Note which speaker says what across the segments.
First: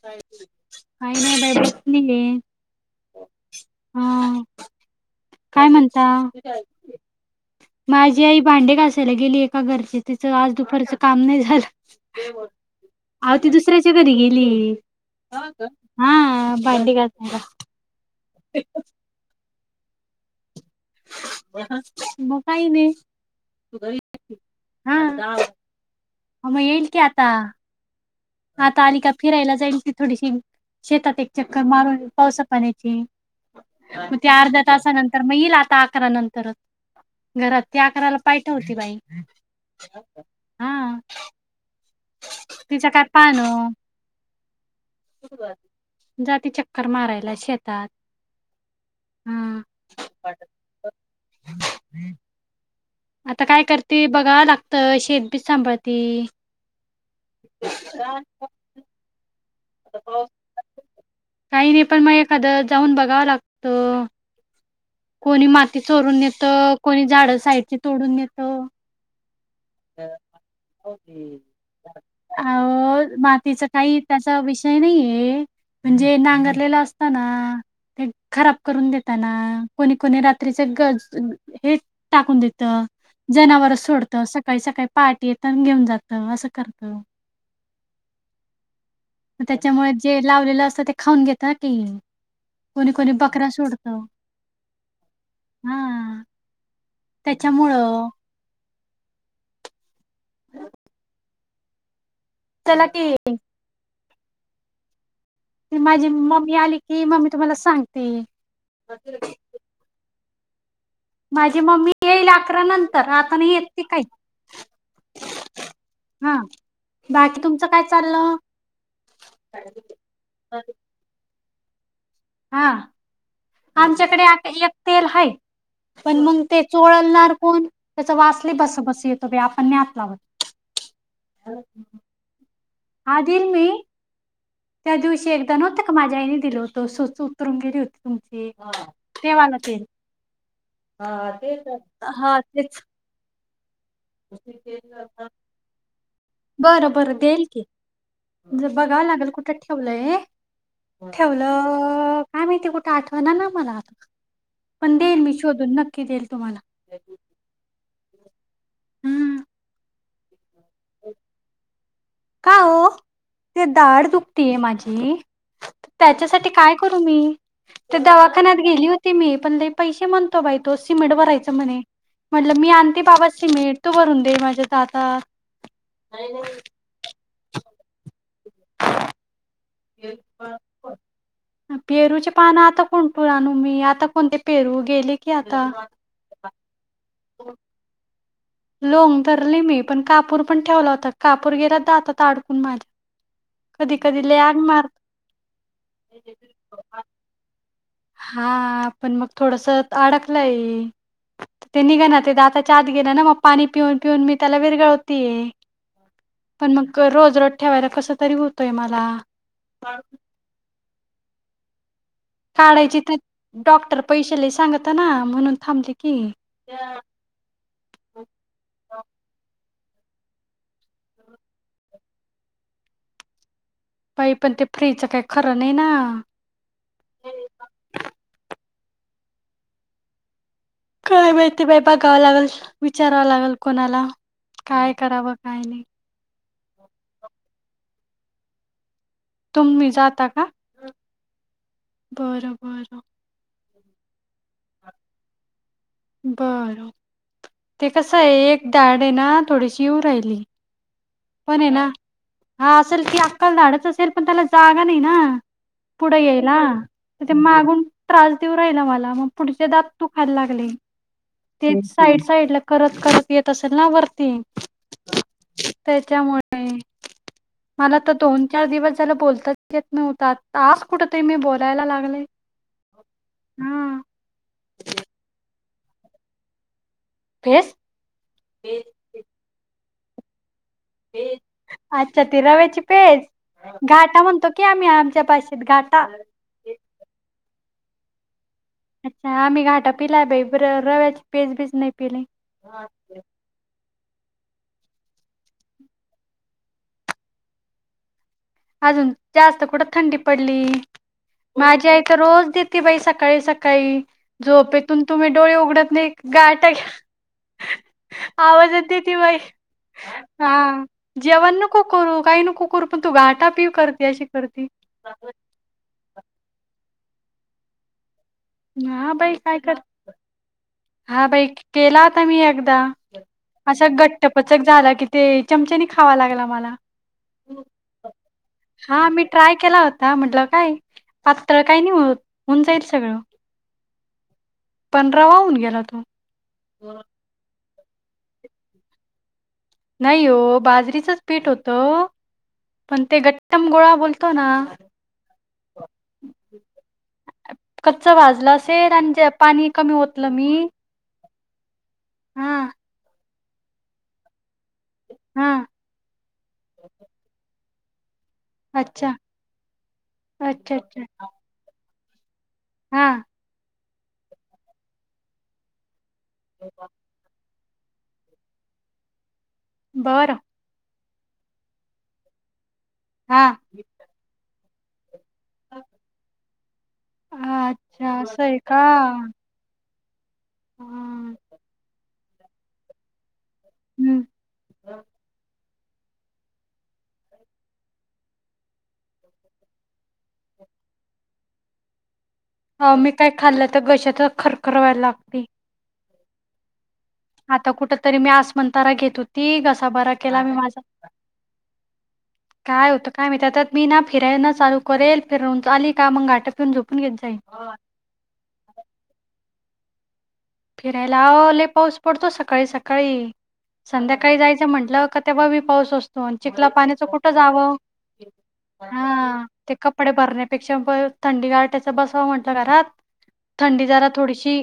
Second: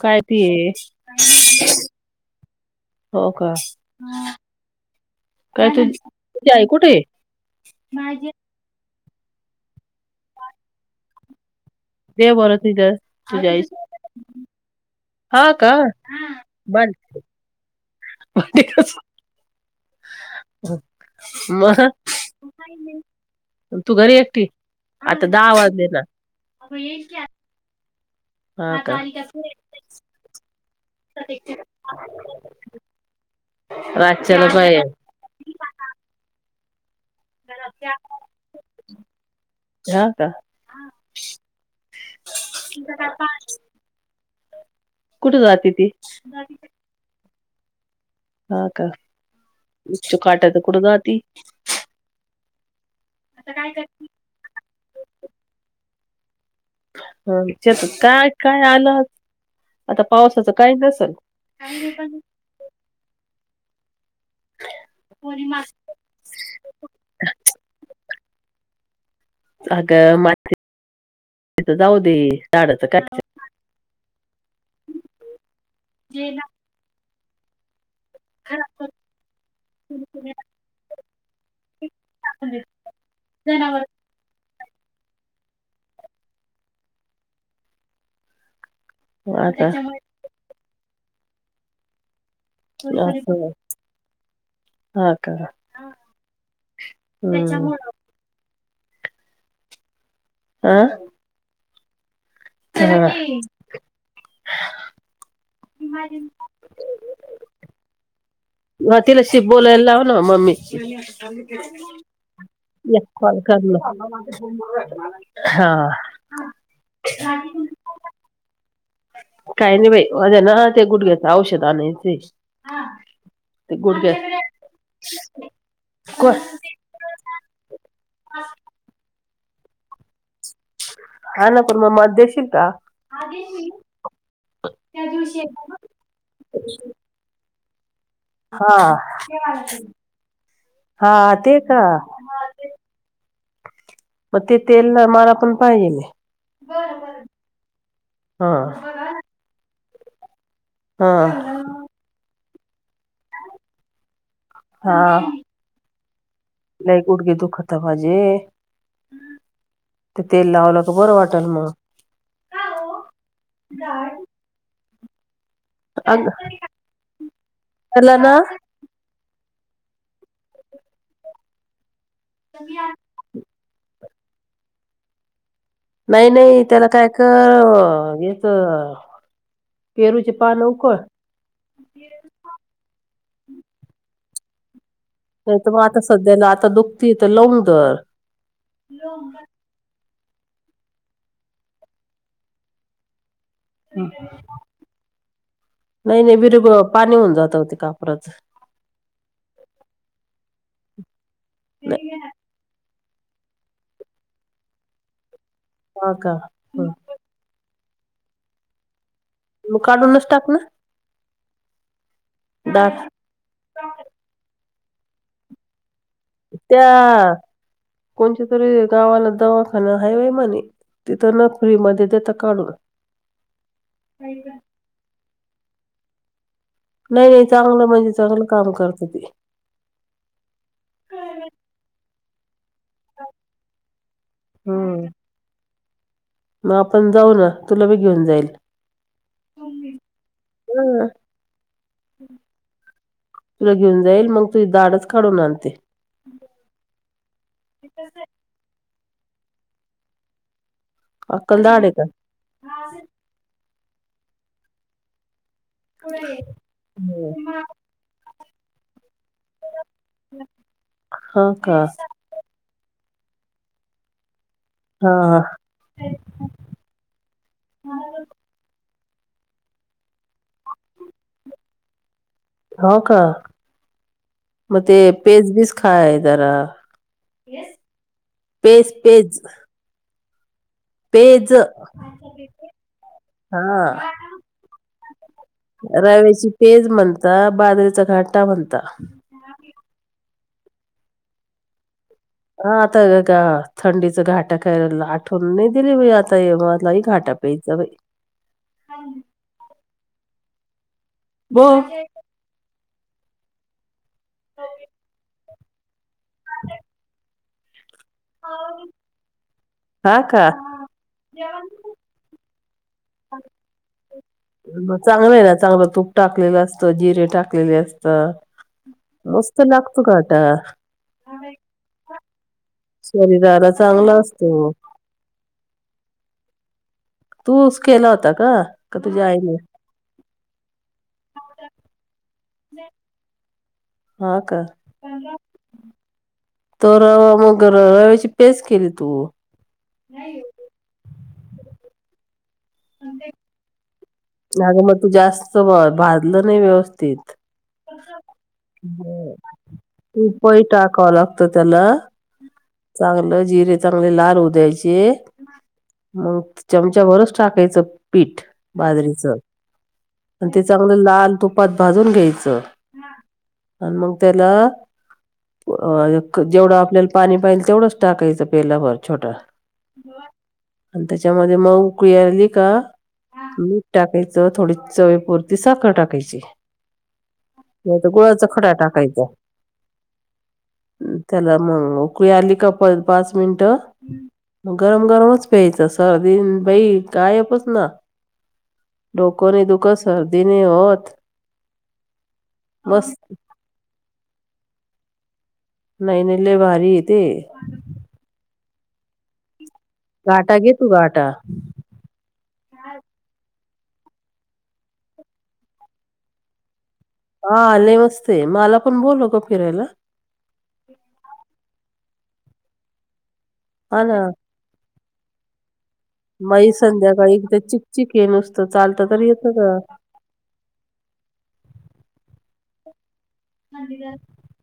Speaker 1: कायती ये
Speaker 2: नाहीये
Speaker 1: हो का.
Speaker 2: हा काय
Speaker 1: तुझ
Speaker 2: म्हणता
Speaker 1: तुझी आई कुठे आहे?
Speaker 2: माझी आई भांडे घा कायला गेली एका घरची तिचं आज दुपारच काम नाही
Speaker 1: दे
Speaker 2: झालं.
Speaker 1: बरं तुझ्या
Speaker 2: अ
Speaker 1: तुझ्या
Speaker 2: ती
Speaker 1: आई
Speaker 2: दुसऱ्याच्या घरी गेली.
Speaker 1: हा का
Speaker 2: हा भंडी घासून
Speaker 1: पण ते कस. म.
Speaker 2: मग काही नाही
Speaker 1: तू घरी एकटी आता
Speaker 2: हा
Speaker 1: दहा वाजलेणा.
Speaker 2: मग येईल की आता आता आली का? फिरायला जाईल, ती थोडीशी. शेतात एक चक्कर मारून पावसा पाण्याची मग ते
Speaker 1: रातच्याला
Speaker 2: अर्ध्या
Speaker 1: बाहेर
Speaker 2: तासानंतर मग, येईल आता अकरा नंतरच. घरात ते अकराला पाय ठेवती बाई.
Speaker 1: हाव का?
Speaker 2: तिच् काय पान.
Speaker 1: कुठे जाते ती
Speaker 2: जाती चक्कर मारायला, शेत
Speaker 1: हा का? ईचू काट्याचं कुड जाती.
Speaker 2: आता काय करते बघा लागतं. शेत बी सांभाळती.
Speaker 1: हा त्यात काय काय आलं आता पावसाचं नसल
Speaker 2: काही नाही. पण मग एखादं जाऊन बघावं लागत. कोणी माती चोरून नेत. कोणी झाड साईडची तोडून नेत.
Speaker 1: आग माती
Speaker 2: हो की.
Speaker 1: झाडाचं काय
Speaker 2: आओ, मातीचा काही त्याचा विषय नाहीये. म्हणजे नांगरलेल असताना. ते खराब करून देताना. कोणी कोणी रात्रीच गज हे टाकून देत. जनावर सोडत. सगळ सकाळी सकाळी पाहाटी येतन घेऊन जात, असं करत.
Speaker 1: आता असं
Speaker 2: त्याच्यामुळे जे लावलेलं असतं, ते खाऊन घेत ना ते. कोणी कोणी बकऱ्या सोडत.
Speaker 1: हा का? हम्.
Speaker 2: त्याच्यामुळं त्याला की
Speaker 1: ह [unintelligible]
Speaker 2: ती माझी मम्मी आली कि, म मी तुम्हाला सांगते.
Speaker 1: म तिलाशि बोललायलाव ना मम्मी
Speaker 2: माझी मम्मी येईल अकरा नंतर
Speaker 1: कॉल
Speaker 2: आता नाही येत ती
Speaker 1: करना.
Speaker 2: काही
Speaker 1: हा.
Speaker 2: हा बाकी तुमचं काय चाललं.
Speaker 1: काही नाही बाई माझ्या ना, ते गुडघ्याच औषध आण
Speaker 2: हा आमच्याकडे एक तेल आहे पण
Speaker 1: को
Speaker 2: मग ते चोळलणार कोण त्याचा वाचले बस बस येतो आपण नातला होत
Speaker 1: हा ना कोर् म मध्यशिक का
Speaker 2: हा दिल मी त्या दिवशी एकदा नत माझ्या आईने दिल होतो सुचत ंगिरी होती तुमची
Speaker 1: हा
Speaker 2: तेवाला ते हा
Speaker 1: ते
Speaker 2: तेच
Speaker 1: का
Speaker 2: हा तेच
Speaker 1: मग ते तेल मला पण पाहिजे मी
Speaker 2: बरं बरं देईल की
Speaker 1: हा
Speaker 2: म्ह बघावं लागेल कुठं ठेवलं
Speaker 1: हा
Speaker 2: ठेवलं काय माहिती कुठं आठवणार ना मला आता पण देईल मी शोधून नक्की देईल तुम्हाला.
Speaker 1: नाही क उठ गे दु खत भाजे
Speaker 2: हम्म
Speaker 1: तेल लावलं क बरं वाटल मग
Speaker 2: का हो ते धाड दुखतीय माझी
Speaker 1: अग
Speaker 2: त्याच्यासाठी काय
Speaker 1: त्याला
Speaker 2: करू मी त्या
Speaker 1: ना
Speaker 2: दवाखान्यात गेली होती मी पण लई पैसे म्हणतो बाई तो. सिमेट भरायचा म्हणे, म्हणलं मी आणते बाबा समेट, तू भरून ते माझ्या दातात
Speaker 1: नाही नाही त्याला काय कर, येच
Speaker 2: परूचे पान आता कोंठुन आनू मी, आता कोणते पेरू गेले की
Speaker 1: नाही त म आता सध्याला आता दुखतीय त, लवग धर.
Speaker 2: लोंग धरली मी पण कापूर पण ठेवला होता कापूर गेरत जातात अडकून माझ्या कधी
Speaker 1: हं.
Speaker 2: कधी ल आग मारत
Speaker 1: नाही नाही बिर पाणी होऊन जात होते का
Speaker 2: हा पण मग थोडस अडकलंय ते निघ ना
Speaker 1: नाही
Speaker 2: ते आताच्या गेला ना मग पाणी पिऊन पिऊन मी त्याला विरगळवते
Speaker 1: हा का
Speaker 2: पण
Speaker 1: हं.
Speaker 2: मग रोज रज ठेवायला कस तरी होतोय मला
Speaker 1: मग काढूनच टाक ना डाळ
Speaker 2: काढायची तर डॉक्टर पैसे ल सांगत ना म्हणून थांबली
Speaker 1: त्या कोणच्या तरी गावाला दवा पण हा वई म्हणे तिथं न फ्री मध्ये देत काढून
Speaker 2: बाई पण ते फ्रीचं काही खरं नाही ना
Speaker 1: नाही नाही चांगलं म्हणजे चांगलं काम करत ते
Speaker 2: काय माती बाेपा गावं लागेल विचारावा लागेल कोणाला काय
Speaker 1: हम्म.
Speaker 2: करावं काय नाही
Speaker 1: मग आपण जाऊ ना तुला बी घेऊन जाईल
Speaker 2: तुम्ही जाता का
Speaker 1: हं.
Speaker 2: बरं बरं
Speaker 1: तुला घेऊन जाईल मग तुझ दाडच काढवून आणते
Speaker 2: बर ते कस आहे एक डाड आहे ना थोडीशीऊ राहिली पण
Speaker 1: अक्कल
Speaker 2: आहे
Speaker 1: दाढ
Speaker 2: ना
Speaker 1: का
Speaker 2: हा असेल ती अक्कलधडच असेल पण त्याला जागा नाही ना पुढे येला तर ते मागून त्रास देऊ राहिला मला मग पुढ दू खाय लाग
Speaker 1: हा का
Speaker 2: साड साईड येत असेल ना वरती
Speaker 1: हा
Speaker 2: त्याच्यामुळे मला तर दोन चार दिवस त्याला बोलताच येत नव्हत आज कुठ तरी मी बोलायला लागले
Speaker 1: हो का
Speaker 2: हा
Speaker 1: मग ते पेजबीज खाय जरा
Speaker 2: पेज
Speaker 1: फेस पेज पेज
Speaker 2: अच्छा ती रव्याची पेज
Speaker 1: हा
Speaker 2: घाटा म्हणतो की आम्ही आमच्या पाशी
Speaker 1: रव्याची पेज म्हणता बादवीचा घाटा म्हणता
Speaker 2: अच्छा आम्ही घाटा पिलाय बाई रव्याची पेजबीज नाही पिली
Speaker 1: ह आता का का थंडी घाटा कला आठवण नाही दिली आता मला घाटा प्यायचा बा
Speaker 2: अजून जास्त कठं थंडी पडली
Speaker 1: बो
Speaker 2: माझी आई तर रोज देत ते बाई सकाळी, सकाळी झोपेतून तुम्ही डोळे उघडत नाई गारट
Speaker 1: [inaudible]
Speaker 2: आवाज देते बाई हा जेवण नको करू काही नको करू, पण तू घाटा पीव करती, अशी करती.
Speaker 1: चांगलं हे ना, चांगलं तूप टाकलेलं असत जिरे टाकलेले अस
Speaker 2: हा बाई काय कर
Speaker 1: घाटा
Speaker 2: हा बाई के केला होता मी एकदा.
Speaker 1: शरीराला
Speaker 2: असा
Speaker 1: चांगला
Speaker 2: घट्टपचक
Speaker 1: असतो
Speaker 2: झाला कि ते चमचीनी खावा लागल आम्हाला.
Speaker 1: तूचं केला होता. का का
Speaker 2: हा मी
Speaker 1: तुझ्या
Speaker 2: ट्राय
Speaker 1: आईने
Speaker 2: केला होता म्हटलं काय. पात्र काई नाही होत होऊन जाईल सगळं.
Speaker 1: हा का
Speaker 2: पंधरावा होऊन गेला तो.
Speaker 1: तो रवा मग रव्याची पेस्ट केली तू.
Speaker 2: नाई हो बाजरीचंच पीठ होतं. पण ते गट्टम गोळा बोलतो ना
Speaker 1: नाही ग मग तू जास्त ब भाजलं नाई व्यवस्थित.
Speaker 2: कच्च भाजलं असेल आणि जे पाणी कमी ओतलं
Speaker 1: तूप ही
Speaker 2: मी.
Speaker 1: टाकावं लाग त त्याला
Speaker 2: हां,
Speaker 1: चांगलं जिरे चांगले लाल होऊ द्यायच. चे
Speaker 2: हां.
Speaker 1: मग चमचा भरचं टाकायचं. पीठ
Speaker 2: अच्छा,
Speaker 1: बाजरीच, आणि ते चांगलं लाल तुपात भाजून घ्यायचं.
Speaker 2: हा.
Speaker 1: आणि मग त्याला अ एक जेवढं आपल्याला पाणी पाहिजे तेवढंच टाकायचं पेला भर छोटा.
Speaker 2: बर.
Speaker 1: आणि त्याच्यामध्ये, म उकळी यायलंगली का
Speaker 2: हां.
Speaker 1: मीठ टाकायचं थोडी चवे पुरती साखर टाकायची, नाहीतर
Speaker 2: अच्छा असं
Speaker 1: गुळाचा
Speaker 2: आहे
Speaker 1: खडा
Speaker 2: का?
Speaker 1: टाकायचा.
Speaker 2: हां.
Speaker 1: त्याला म उकळी आली का पर पाच मिनटं
Speaker 2: हं.
Speaker 1: म गरम गरमच प्यायचं सर्दी [unintelligible] बाई गायपच ना, डोकं नाई दुखत सर्दी नाई होत.
Speaker 2: ह
Speaker 1: बस
Speaker 2: मी काय खाल्लं तर घशात खरखर व्हाय लागते.
Speaker 1: नाही नाई लय भारी ते
Speaker 2: आता कुठ तरी मी अस्मान्तरा घेत होती घस सा बरा केला मी
Speaker 1: गाटा घे
Speaker 2: माझा
Speaker 1: तू गाटा
Speaker 2: काय होत काय माहित त्या त्यात. मी ना फिराना चालू करेल फिरवून, चं आली का मग घाटापीवून झोप
Speaker 1: हा लय मस्तई मला पण बोलव गं फिरायला.
Speaker 2: फिरायला आओ लय पाऊस, पडतो सकाळी सकाळी.
Speaker 1: हा ना
Speaker 2: संध्याकाळी जायचं म्हटलं का तेव्हा बी पाऊस असतो, आणि चिखला
Speaker 1: बाई
Speaker 2: पाण्याचं कुठं
Speaker 1: संध्याकाळी इकडे
Speaker 2: जावं.
Speaker 1: चिकचिक आहे नुसतं चालतं तर
Speaker 2: हा
Speaker 1: येतं का
Speaker 2: ते कपडे भरण्यापेक्षा बरं थंडी गारट्याच बसवा म्हण त घरात थंडी जरा थोडीशी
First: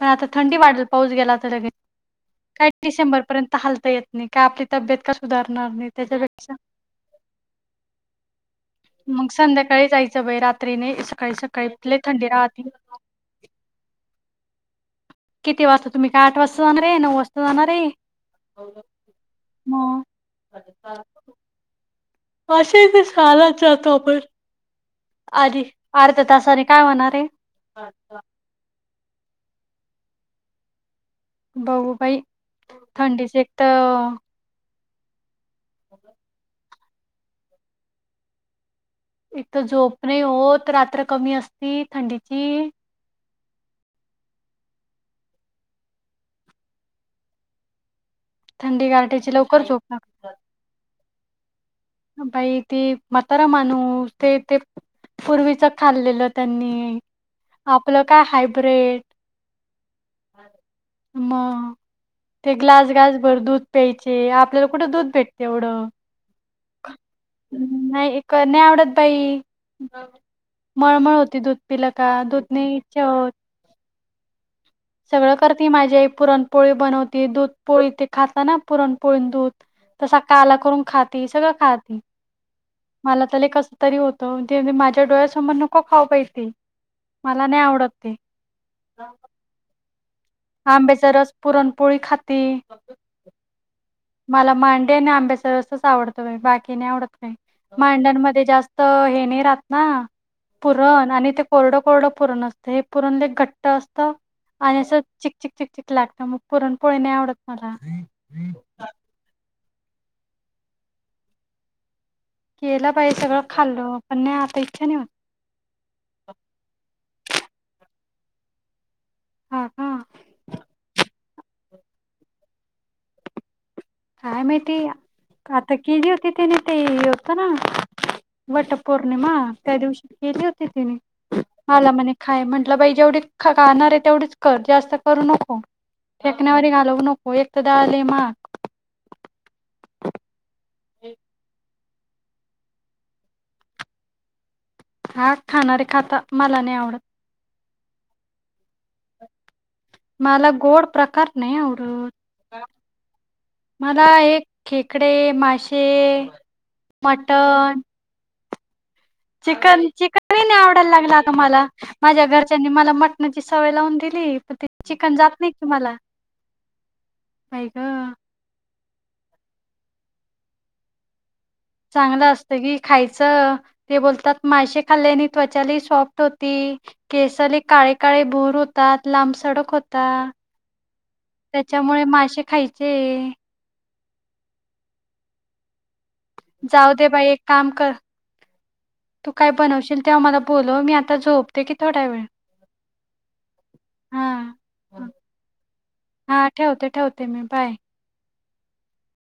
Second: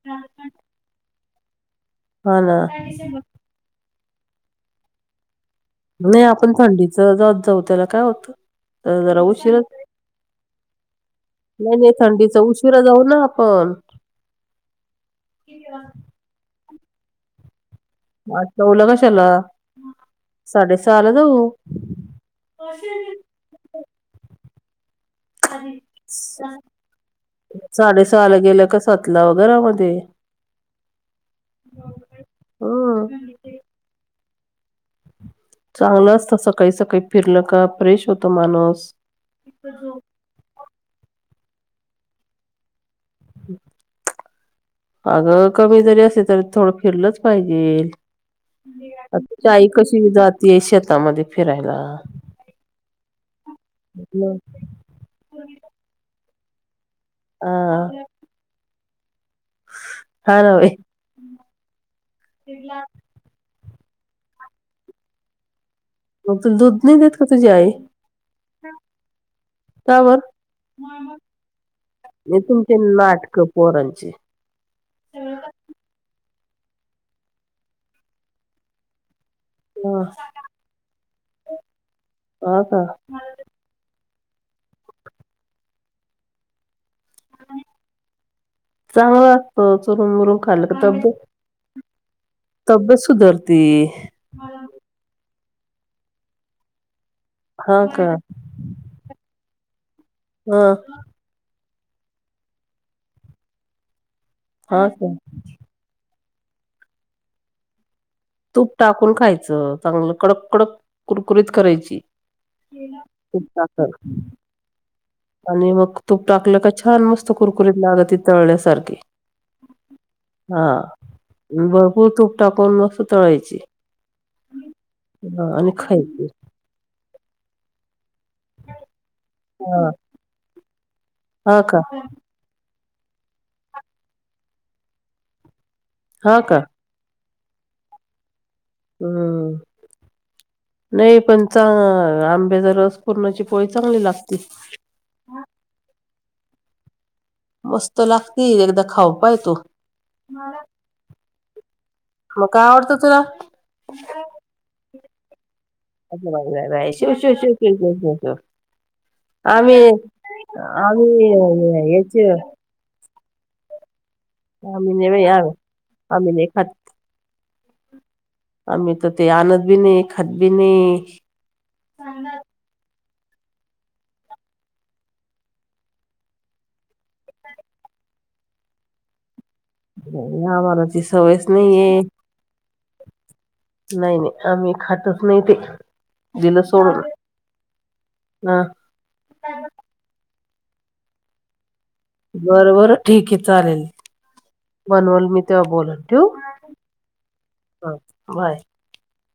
Speaker 2: पण आता थंडी वाढल पाऊस गेला तर लगेच.
Speaker 1: हा ना
Speaker 2: काय डिसेंबर पर्यंत हालता येत नाई, काय आपली तब्येत का सुधार
Speaker 1: नाई आपण थंडीच जात जाऊ त्याला काय होतं. तर जरा
Speaker 2: मग
Speaker 1: उशीरा
Speaker 2: संध्याकाळी जायचं बाई रात्री नाही सकाळी सकाळी
Speaker 1: नाही, नाही
Speaker 2: लय थंडी
Speaker 1: थंडीचा
Speaker 2: राहती.
Speaker 1: उशीरा जाऊ ना आपण. [inaudible]
Speaker 2: किती वाजता तुम्ही काय आठ वाजता जाणार हे हाय नऊ वाजता जाणार हे.
Speaker 1: म आठ, नऊला कशाला साडेसहाला जाऊ.
Speaker 2: आशे ते सहालाच जातो आपण. आधी
Speaker 1: [unintelligible]
Speaker 2: अर्ध्या तासाने काय होणार आहे
Speaker 1: साडेसहाला गेलं क सातला वगैर म्हण. ते.
Speaker 2: बघू बाई थंडीच एक
Speaker 1: हम्म
Speaker 2: तर.
Speaker 1: चांगलं असत सकाळी, सकाळी फिरलं का फ्रेश होत माणूस.
Speaker 2: एक तर झोप नाही होत. रात्र कमी असती थंडीची
Speaker 1: हम्म. अगं कमी जरी असे तरी थोडं फिरलंच पाहिजे.
Speaker 2: थंडी गारट्याची
Speaker 1: आता
Speaker 2: लवकर
Speaker 1: ई
Speaker 2: झोप
Speaker 1: कशी जातय शेतामध्ये फिरायला
Speaker 2: बाई ती मातारा मानू ते
Speaker 1: मग,
Speaker 2: ते पूर्वीच खाल्लेलं त्यांनी आपलं
Speaker 1: हा
Speaker 2: काय हायब्र्रीड
Speaker 1: हा ना बाई
Speaker 2: मग ते ग्लास गास भर दूध प्यायचे आपल्याला कुठं दूध भेटते एवढं
Speaker 1: मग तुला दूध नाही देत का तुझी आई
Speaker 2: नाही नाही आवडत बाई
Speaker 1: का बर?
Speaker 2: मळमळ होती दूध पिलं का
Speaker 1: हे
Speaker 2: दूधने
Speaker 1: तुमचे
Speaker 2: इच्छा होत
Speaker 1: नाटकं पोरांची
Speaker 2: सगळं करते माझी आई पुरणपोळी बनवती दूध पोळी ते खाता ना पुरणपोळी
Speaker 1: हा
Speaker 2: का करून ख सगळ ख
Speaker 1: हा का
Speaker 2: म कस त त ते माझ्या डोळ्यासमोर नको खाऊ पाहितीे मला नाही आवडत ते.
Speaker 1: चांगलं असतं चुरून मुरून खाल्लं का तब्येत
Speaker 2: आंबेजारस पुरणपोळी खाते.
Speaker 1: तब्येत सुधरती
Speaker 2: मला मांडे आणि आंब्याचा रसच आवडतो बाकी नाही आवडत
Speaker 1: हा का
Speaker 2: मांडणमध्ये जास्त हे नाही राहत ना
Speaker 1: हा
Speaker 2: पुरण आणि कोरडं कोरडं पुरण असतं हे पुरणले घट्ट असतं आणि
Speaker 1: हा
Speaker 2: असं
Speaker 1: का
Speaker 2: चिक चिक चिक चिक लागतं मग पुरणपोळी नाही आवडत मला
Speaker 1: तूप टाकून खायचं चांगलं कडक कडक कुरकुरीत करायची
Speaker 2: केलं पाहिजे सगळं
Speaker 1: तूप टाकून.
Speaker 2: खाल्ल पण नाही आता इच्छा नाही होती
Speaker 1: आणि मग तूप टाकलं का छान मस्त कुरकुरीत लाग ती तळण्यासारखी
Speaker 2: हा का
Speaker 1: हा म भरपूर तूप टाकून मस्त तळायची
Speaker 2: काय माहिती
Speaker 1: हा आणि
Speaker 2: आता केली
Speaker 1: खायची.
Speaker 2: होती तने ते होत ना वट पौर्णिमा त्या
Speaker 1: हा
Speaker 2: दिवशी केली होती तिने
Speaker 1: हा का
Speaker 2: मला म खाय म्हण म्हलं बाई जेवढी गाणारे तेवढीच कर जास्त करू नको
Speaker 1: हा का
Speaker 2: फेकण्या वी घालवू नको तरदाले मग
Speaker 1: हम्म नाही पण च ह आंब्या ज रस पूर्णाची पोळी चांगली लागते
Speaker 2: हा खाणारे खात मला नाही आवडत
Speaker 1: मस्त लागते एकदा खाऊ पाय तू
Speaker 2: मला गोड प्रकार नाही आवडत
Speaker 1: मग काय आवडतं तुला
Speaker 2: मला एक खेकडे मासेे
Speaker 1: अगं बाई बाई बाई शिव शिव शिव शिव
Speaker 2: मटण
Speaker 1: शिव शिव शिव आम्ही
Speaker 2: चिकन चिकनही नाही आवडायला
Speaker 1: आम्ही
Speaker 2: लागला आता मला माझ्या
Speaker 1: याचे
Speaker 2: घरच्यांनी मला म झी सवय लावून दिली प त
Speaker 1: आम्ही
Speaker 2: चिकन
Speaker 1: बाई
Speaker 2: जात नाही
Speaker 1: आम्ही
Speaker 2: कि मला
Speaker 1: आम्ही नाही खात.
Speaker 2: काय का
Speaker 1: आम्ही तर ते आणत बी नाही खात बी नाही
Speaker 2: चांगलं असतं की खायचं बतात मा खाल्ल्या त्व स्ट होती केस काळे का भोर होतात लांब सडक होता
Speaker 1: आम्हाला ती सवयच नाहीये.
Speaker 2: त्याच्यामुळे मासे खायचे
Speaker 1: नाही नाही आम्ही खातच नाही ते दिलं
Speaker 2: जाऊ
Speaker 1: सोडून
Speaker 2: दे बाई एक काम कर
Speaker 1: हा
Speaker 2: तू काय बनवशील तेव्हा मला बोलो मी आता झोपते की थोडा वेळ
Speaker 1: बरबर ठीक चालेल
Speaker 2: हा
Speaker 1: बनवल मी तेव्हा बोलन ठव
Speaker 2: हा ठेवते ठेवते मी बाय
Speaker 1: ह बाय